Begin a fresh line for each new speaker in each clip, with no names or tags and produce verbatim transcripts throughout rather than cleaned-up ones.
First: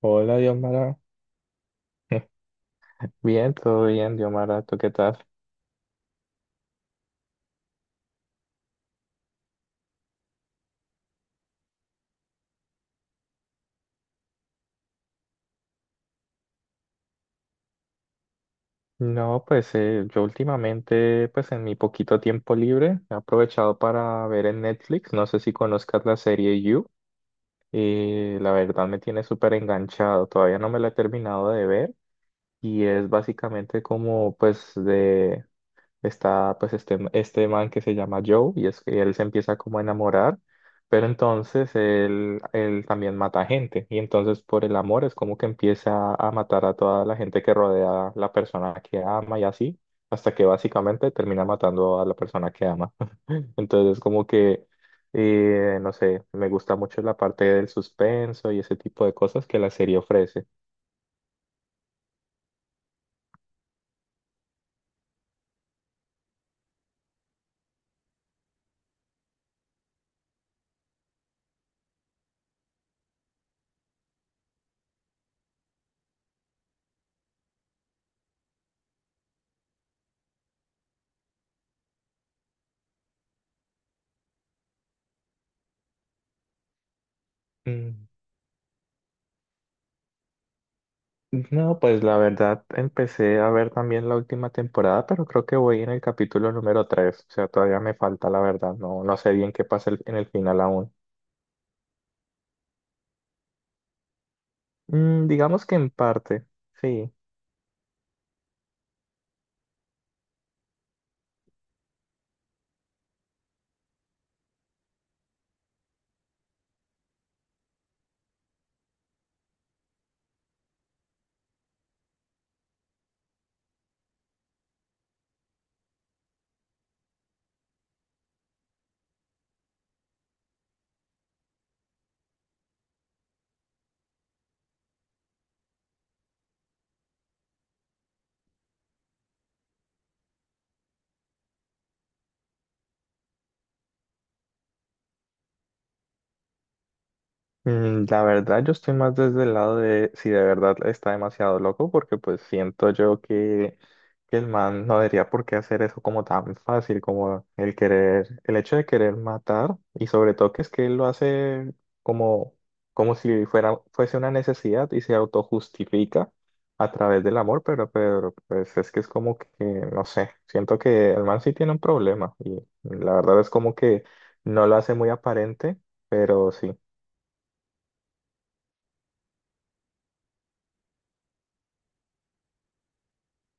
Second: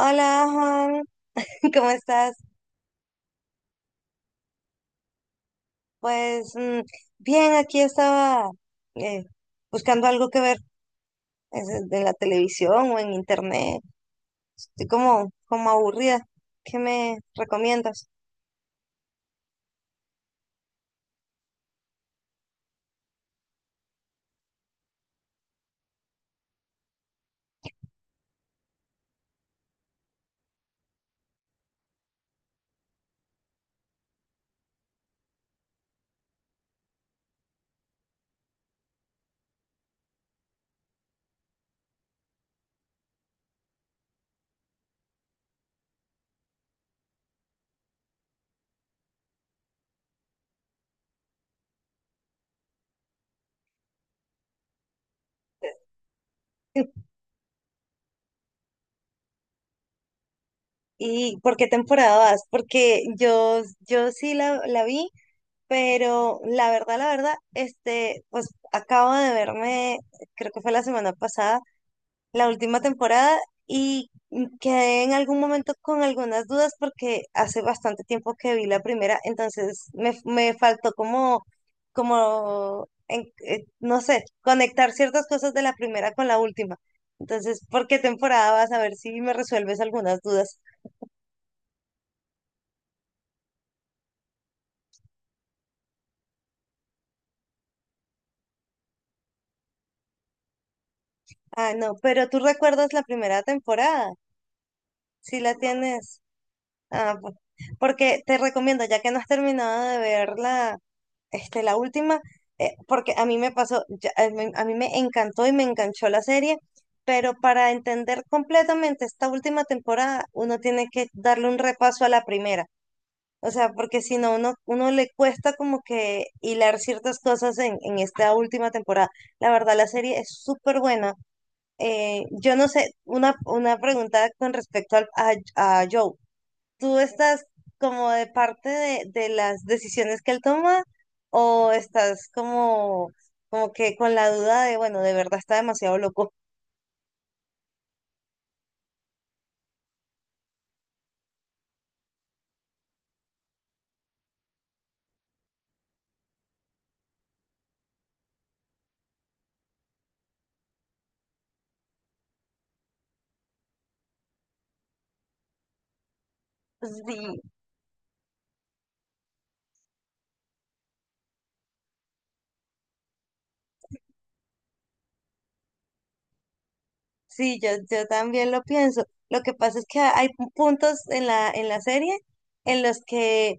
Hola, Diomara.
Juan, ¿cómo estás?
Bien, todo bien, Diomara. ¿Tú qué tal?
Pues mm, bien, aquí estaba eh, buscando algo que ver es, eh, en la televisión o en internet. Estoy como, como aburrida. ¿Qué me recomiendas?
No, pues eh, yo últimamente, pues en mi poquito tiempo libre, he aprovechado para ver en Netflix. No sé si conozcas la serie You. Y la verdad me tiene súper enganchado. Todavía no me la he terminado de ver. Y es básicamente como, pues, de está pues este, este man que se llama Joe, y es que él se empieza como a enamorar, pero entonces él, él también mata gente, y entonces por el amor es como que empieza a matar a toda la gente que rodea a la persona que ama y así, hasta que básicamente termina matando a la persona que ama. Entonces es como que, eh, no sé, me gusta mucho la parte del suspenso y ese tipo de cosas que la serie ofrece.
¿Y por qué temporada vas? Porque yo, yo sí la, la vi, pero la verdad, la verdad, este, pues acabo de verme, creo que fue la semana pasada la última temporada y quedé en algún momento con algunas dudas porque hace bastante tiempo que vi la primera, entonces me, me faltó como, como en- eh, no sé, conectar ciertas cosas de la primera con la última. Entonces, ¿por qué
Mm.
temporada vas a ver si me resuelves algunas dudas?
No, pues la verdad empecé a ver también la última temporada, pero creo que voy en el capítulo número tres, o sea, todavía me falta la verdad, no, no sé bien qué pasa el- en el final aún.
Ah, no, pero tú recuerdas la primera temporada,
Mm,
si la
digamos que en
tienes.
parte, sí.
Ah, pues, porque te recomiendo, ya que no has terminado de ver la, este, la última, eh, porque a mí me pasó, ya- a mí, a mí me encantó y me enganchó la serie, pero para entender completamente esta última temporada, uno tiene que darle un repaso a la primera. O sea, porque si no, uno, uno le cuesta como que hilar ciertas cosas en, en esta última temporada. La verdad, la serie es súper buena. Eh, yo no sé, una, una pregunta con respecto al- a, a Joe. ¿Tú estás como de parte de, de las decisiones que él toma o estás como, como que con la duda de, bueno, de verdad está demasiado loco?
Mm, la verdad, yo estoy más desde el lado de si de verdad está demasiado loco, porque pues siento yo que, que el man no debería por qué hacer eso como tan fácil, como el querer, el hecho de querer matar, y sobre todo que es que él lo hace como, como si fuera, fuese una necesidad y se autojustifica a través del
Sí.
amor, pero, pero pues es que es como que, no sé, siento que el man sí tiene un problema, y la verdad es como que no lo hace muy aparente, pero sí.
Sí, yo, yo también lo pienso. Lo que pasa es que hay pu- puntos en la, en la serie en los que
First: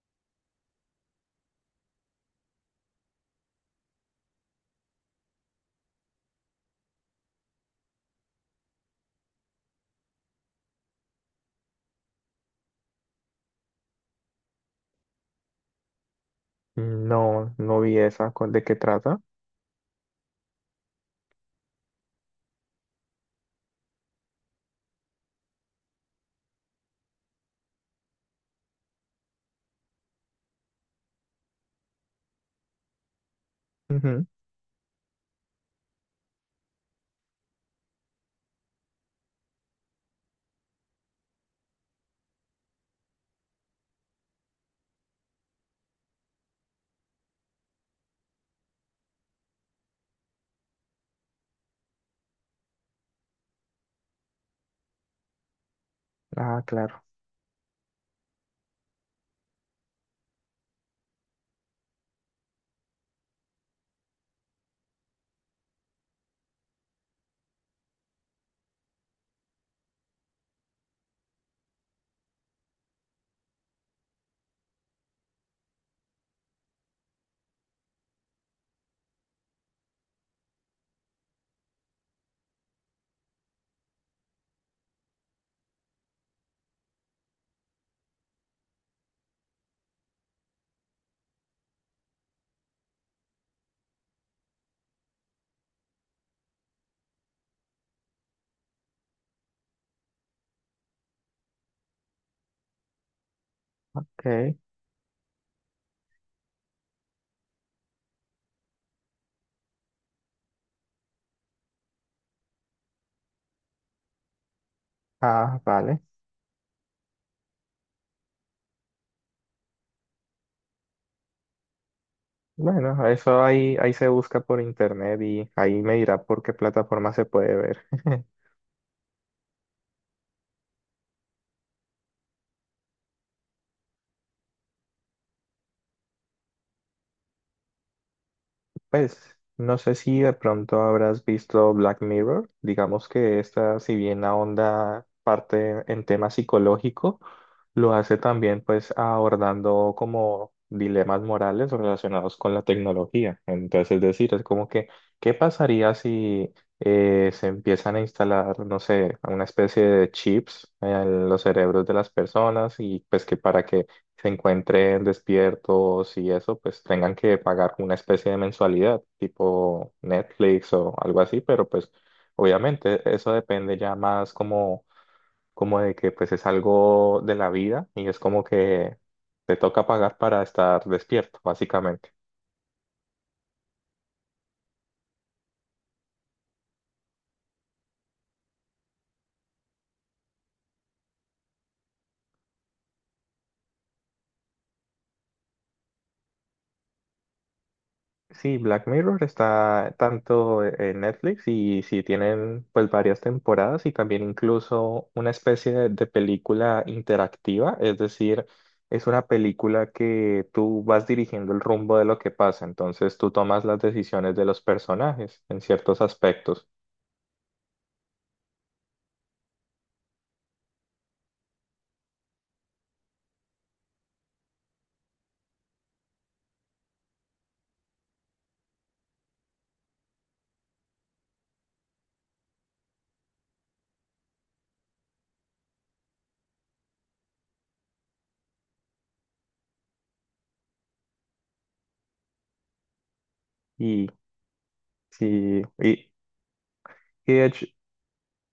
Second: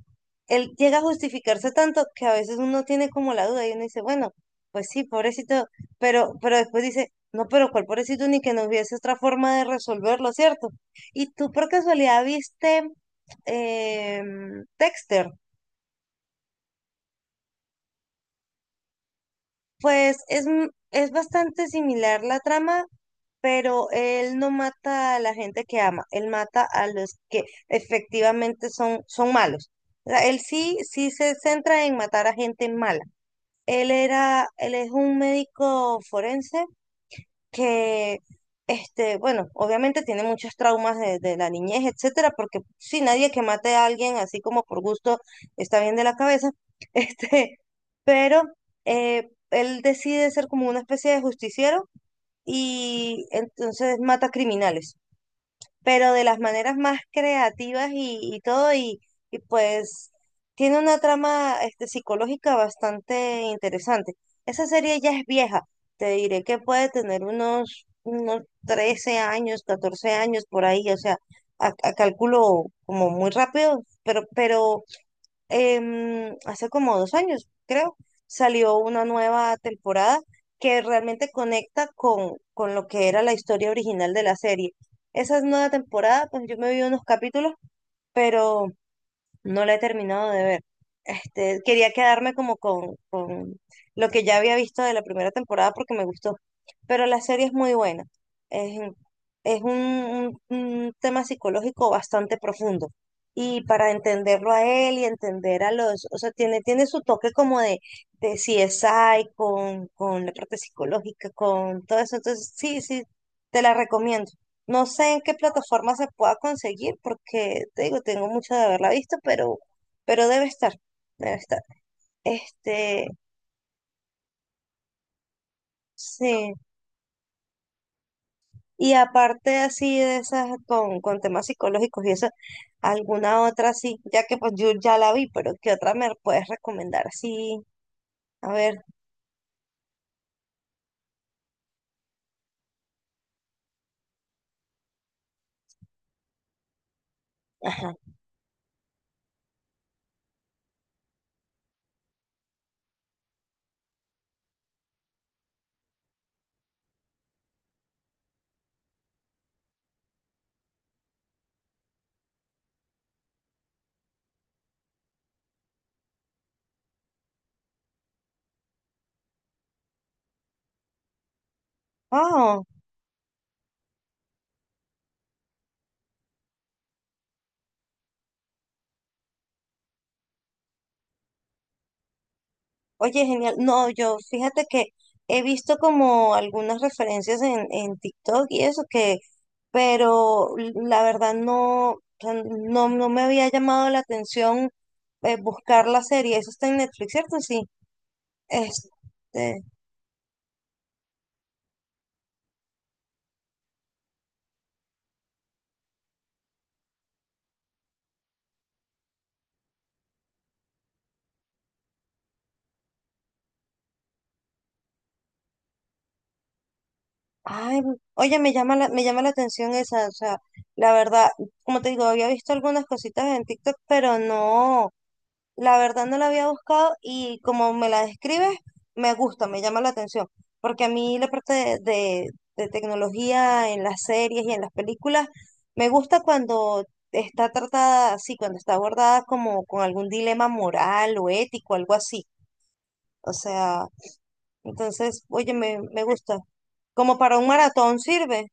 él llega a justificarse tanto que a veces uno tiene como la duda y uno dice, bueno, pues sí, pobrecito, pero, pero después dice, no, pero cuál pobrecito ni que no hubiese otra forma de resolverlo, ¿cierto? Y tú por casualidad viste em, Dexter,
Mm, no, no vi esa. ¿Cu- ¿De qué trata?
pues es, m- es bastante similar la trama, pero él no mata a la gente que ama, él mata a los que efectivamente son, son malos. O sea, él sí, sí se centra en matar a gente mala. Él
Ujú.
era, él es un médico forense que, este, bueno, obviamente tiene muchos traumas de, de la niñez, etcétera, porque si nadie que mate a alguien así como por gusto está bien de la cabeza, este, pero eh, él decide ser como una especie de justiciero y entonces mata criminales, pero de las
Ah,
maneras más
claro.
creativas y, y todo, y, y pues tiene una trama este, psicológica bastante interesante. Esa serie ya es vieja, te diré que puede tener unos, unos trece años, catorce años por ahí, o sea, a, a cálculo como muy rápido, pero, pero em, hace como dos años, creo, salió una nueva temporada que realmente conecta con, con lo que era la historia original de la serie. Esa nueva temporada, pues yo me vi unos capítulos, pero no la he terminado de ver. Este, quería quedarme como con, con lo que ya había visto de la primera temporada porque me gustó. Pero la serie es muy buena. Es, un- es un, un- un tema psicológico bastante profundo. Y para entenderlo
Ok.
a él y entender a los, o sea, tiene, tiene su toque como de, de C S I, con, con la parte psicológica, con todo eso. Entonces, sí, sí, te la recomiendo. No sé en qué
Ah,
plataforma
vale.
se pueda conseguir porque te digo, tengo mucho de haberla visto, pero, pero debe estar, debe estar. Este,
Bueno, eso ahí, ahí se busca por internet y ahí me dirá por
sí.
qué plataforma se puede ver.
Y aparte así de esas con, con temas psicológicos y eso, alguna otra sí, ya que pues yo ya la vi, pero ¿qué otra me puedes recomendar? Sí, a ver,
Pues no sé si de pronto habrás visto Black Mirror. Digamos que esta, si bien ahonda parte en tema psicológico, lo
ajá.
hace también pues abordando como dilemas morales relacionados con la tecnología. Entonces, es decir, es como que, ¿qué pasaría si eh, se empiezan a instalar, no sé, una especie de chips en los cerebros de las personas y pues que para que se encuentren despiertos y eso, pues tengan que pagar una especie de mensualidad, tipo Netflix o algo así? Pero pues
Oh,
obviamente eso depende ya más como, como de que pues es algo de la vida y es como que te toca pagar para estar despierto, básicamente.
oye, genial. No, yo fíjate que he visto como algunas referencias en, en TikTok y eso que, pero la verdad no, o sea, no, no me había llamado la atención eh, buscar la serie. Eso está en Netflix, ¿cierto? Sí.
Sí, Black Mirror
Este,
está tanto e-, en Netflix, y sí tienen pues varias temporadas y también incluso una especie de, de película interactiva, es decir, es una película que tú vas dirigiendo el rumbo de lo que pasa, entonces tú tomas las decisiones de los personajes en ciertos aspectos.
ay, oye, me llama la, me llama la atención esa, o sea, la verdad, como te digo, había visto algunas cositas en TikTok, pero no. La verdad no la había buscado y como me la describes, me gusta, me llama la atención, porque a mí la parte de, de- de tecnología en las series y en las películas me gusta cuando está tratada así, cuando está abordada como con algún dilema moral o ético, algo así. O sea,
Y
entonces, oye,
sí,
me, me
y,
gusta. Como
y
para
de
un
hecho,
maratón sirve.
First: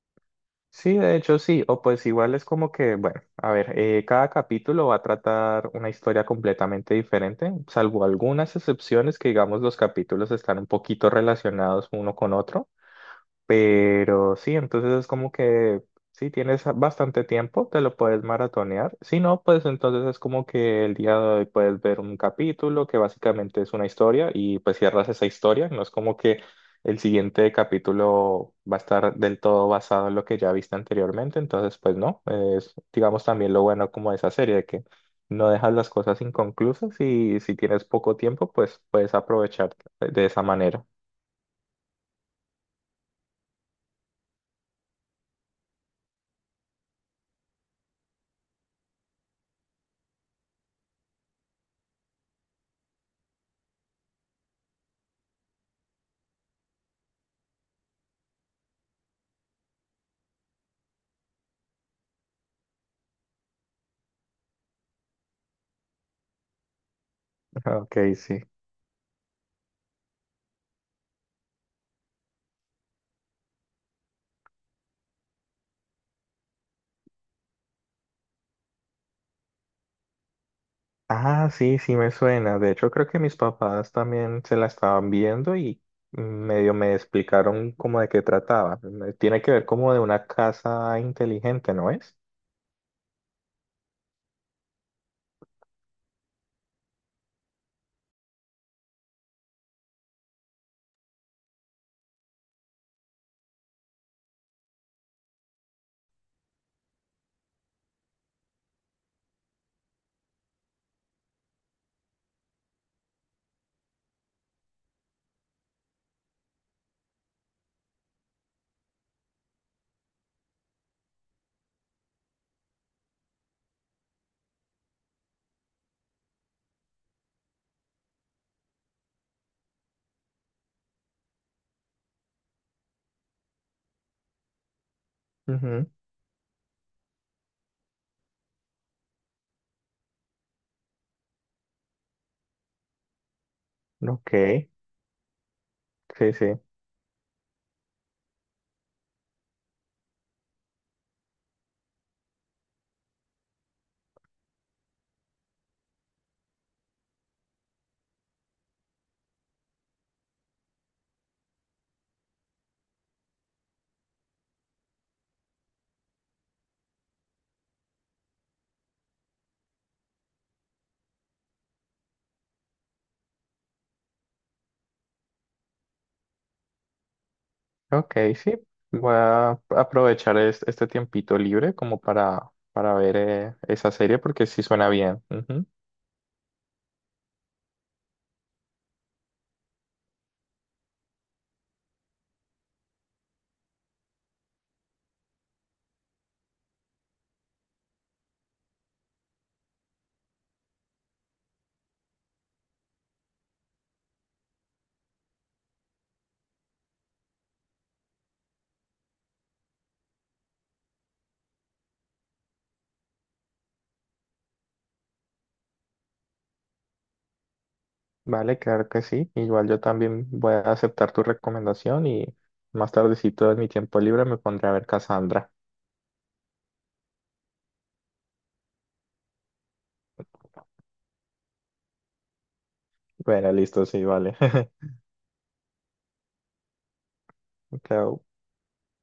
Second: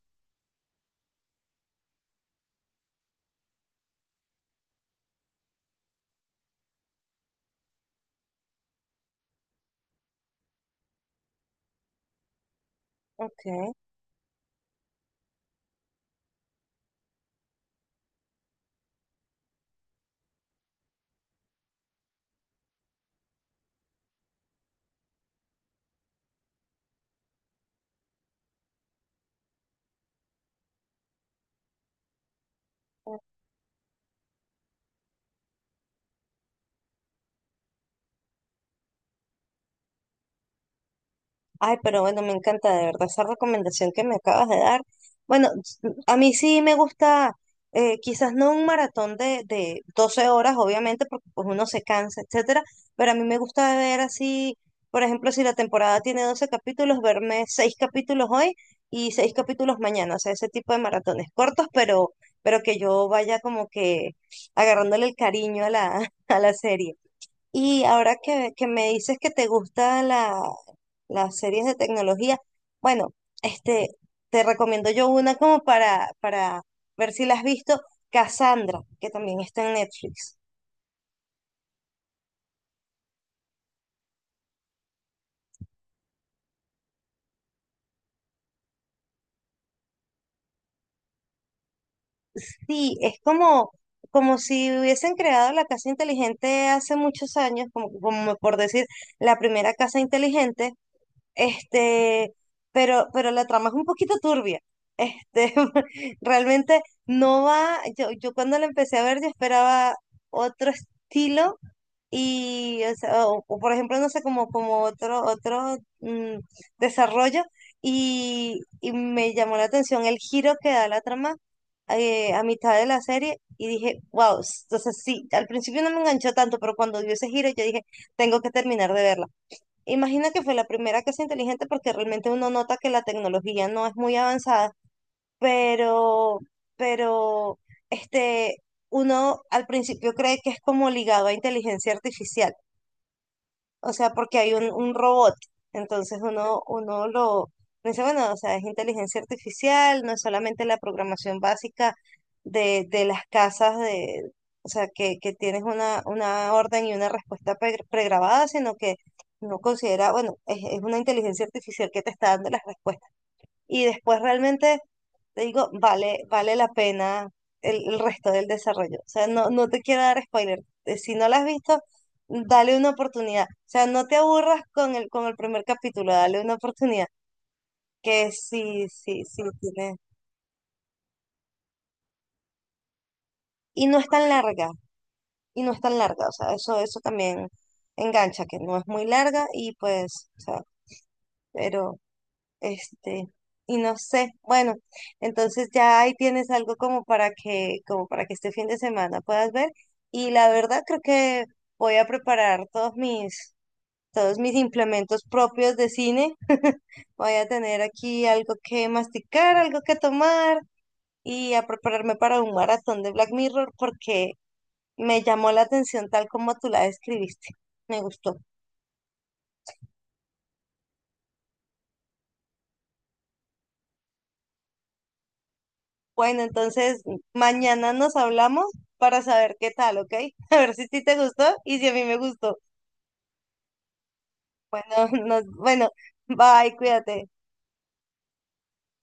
sí, de hecho sí, o pues igual es como que, bueno, a ver, eh, cada capítulo va a tratar una historia completamente diferente, salvo algunas excepciones que digamos los capítulos están un poquito relacionados uno con otro.
Ok.
Pero sí, entonces es como que si tienes bastante tiempo, te lo puedes maratonear. Si no, pues entonces es como que el día de hoy puedes ver un capítulo que básicamente es una historia y pues cierras esa historia. No es como que el siguiente capítulo va a estar del todo basado en lo que ya viste anteriormente. Entonces, pues no, es digamos también lo bueno como de esa serie, de que no dejas las cosas inconclusas y si tienes poco tiempo, pues puedes aprovechar de esa manera.
Ay, pero bueno, me encanta de verdad esa recomendación que me acabas de dar. Bueno, s- a mí sí me gusta, eh, quizás no un maratón de, de doce horas, obviamente, porque pues uno se cansa, etcétera, pero a mí me gusta ver así, por ejemplo, si la temporada tiene doce capítulos, verme seis capítulos hoy y seis capítulos mañana, o sea, ese tipo de maratones cortos, pero, pero que yo vaya como que agarrándole el cariño a la, a la serie. Y
Ok,
ahora
sí.
que, que me dices que te gustan la, las series de tecnología, bueno, este, te recomiendo yo una como para, para ver si la has visto, Cassandra, que también está en Netflix.
Ah, sí, sí me suena. De hecho, creo que mis papás también se la estaban viendo y medio me explicaron como de qué trataba. Me- tiene que ver como de una casa inteligente, ¿no es?
Sí, es como, como si hubiesen creado la casa inteligente hace muchos años, como, como por decir, la primera casa inteligente. Este, pero, pero la trama es un poquito turbia. Este, realmente no va. Yo, yo cuando la empecé a ver, yo esperaba otro estilo. Y, o, sea, o- o por ejemplo, no sé, como, como otro, otro mm, desarrollo. Y, y me llamó la atención el giro que da la trama eh, a mitad de la serie. Y dije, wow. Entonces, sí, al principio no me enganchó tanto, pero cuando dio ese giro, yo dije, tengo que terminar de verla. Imagina que fue la primera casa inteligente porque realmente uno nota que la tecnología no es muy avanzada,
Ujú,
pero, pero, este, uno al principio cree que es como ligado a inteligencia artificial, o sea,
ok,
porque hay un, un robot. Entonces
sí, sí.
uno, uno lo dice, bueno, o sea, es inteligencia artificial, no es solamente la programación básica de, de las casas de, o sea, que, que tienes una, una orden y una respuesta pre- pregrabada, sino que no considera, bueno, es, es una inteligencia artificial que te está dando las respuestas y después realmente te digo, vale, vale la pena el, el resto del desarrollo. O sea, no, no te quiero dar spoiler. Eh, Si no la has visto, dale una oportunidad. O sea, no te aburras con el, con el primer capítulo, dale una oportunidad.
Ok,
Que
sí.
sí,
Voy
sí, sí
a
tiene.
aprovechar es- este tiempito libre como para, para ver eh,
Y
esa
no es
serie
tan
porque sí
larga,
suena bien.
y
Ujú.
no es tan larga. O sea, eso, eso también engancha, que no es muy larga y pues, o sea, pero... Este, y no sé, bueno, entonces ya ahí tienes algo como para que, como para que este fin de semana puedas ver. Y la verdad creo que voy a preparar todos mis, todos mis implementos propios de cine. Voy a tener aquí algo que masticar, algo que tomar y a prepararme para un maratón de Black Mirror porque me llamó la atención tal como tú la describiste. Me gustó.
Vale, claro que sí. Igual yo también voy a aceptar tu recomendación y más tardecito en mi tiempo libre me pondré a ver Cassandra.
Bueno, entonces mañana nos hablamos para saber qué tal, ¿ok? A ver si a ti te gustó y si a mí me gustó.
Bueno, listo, sí, vale.
Bueno, nos, bueno, bye, cuídate.
Claro,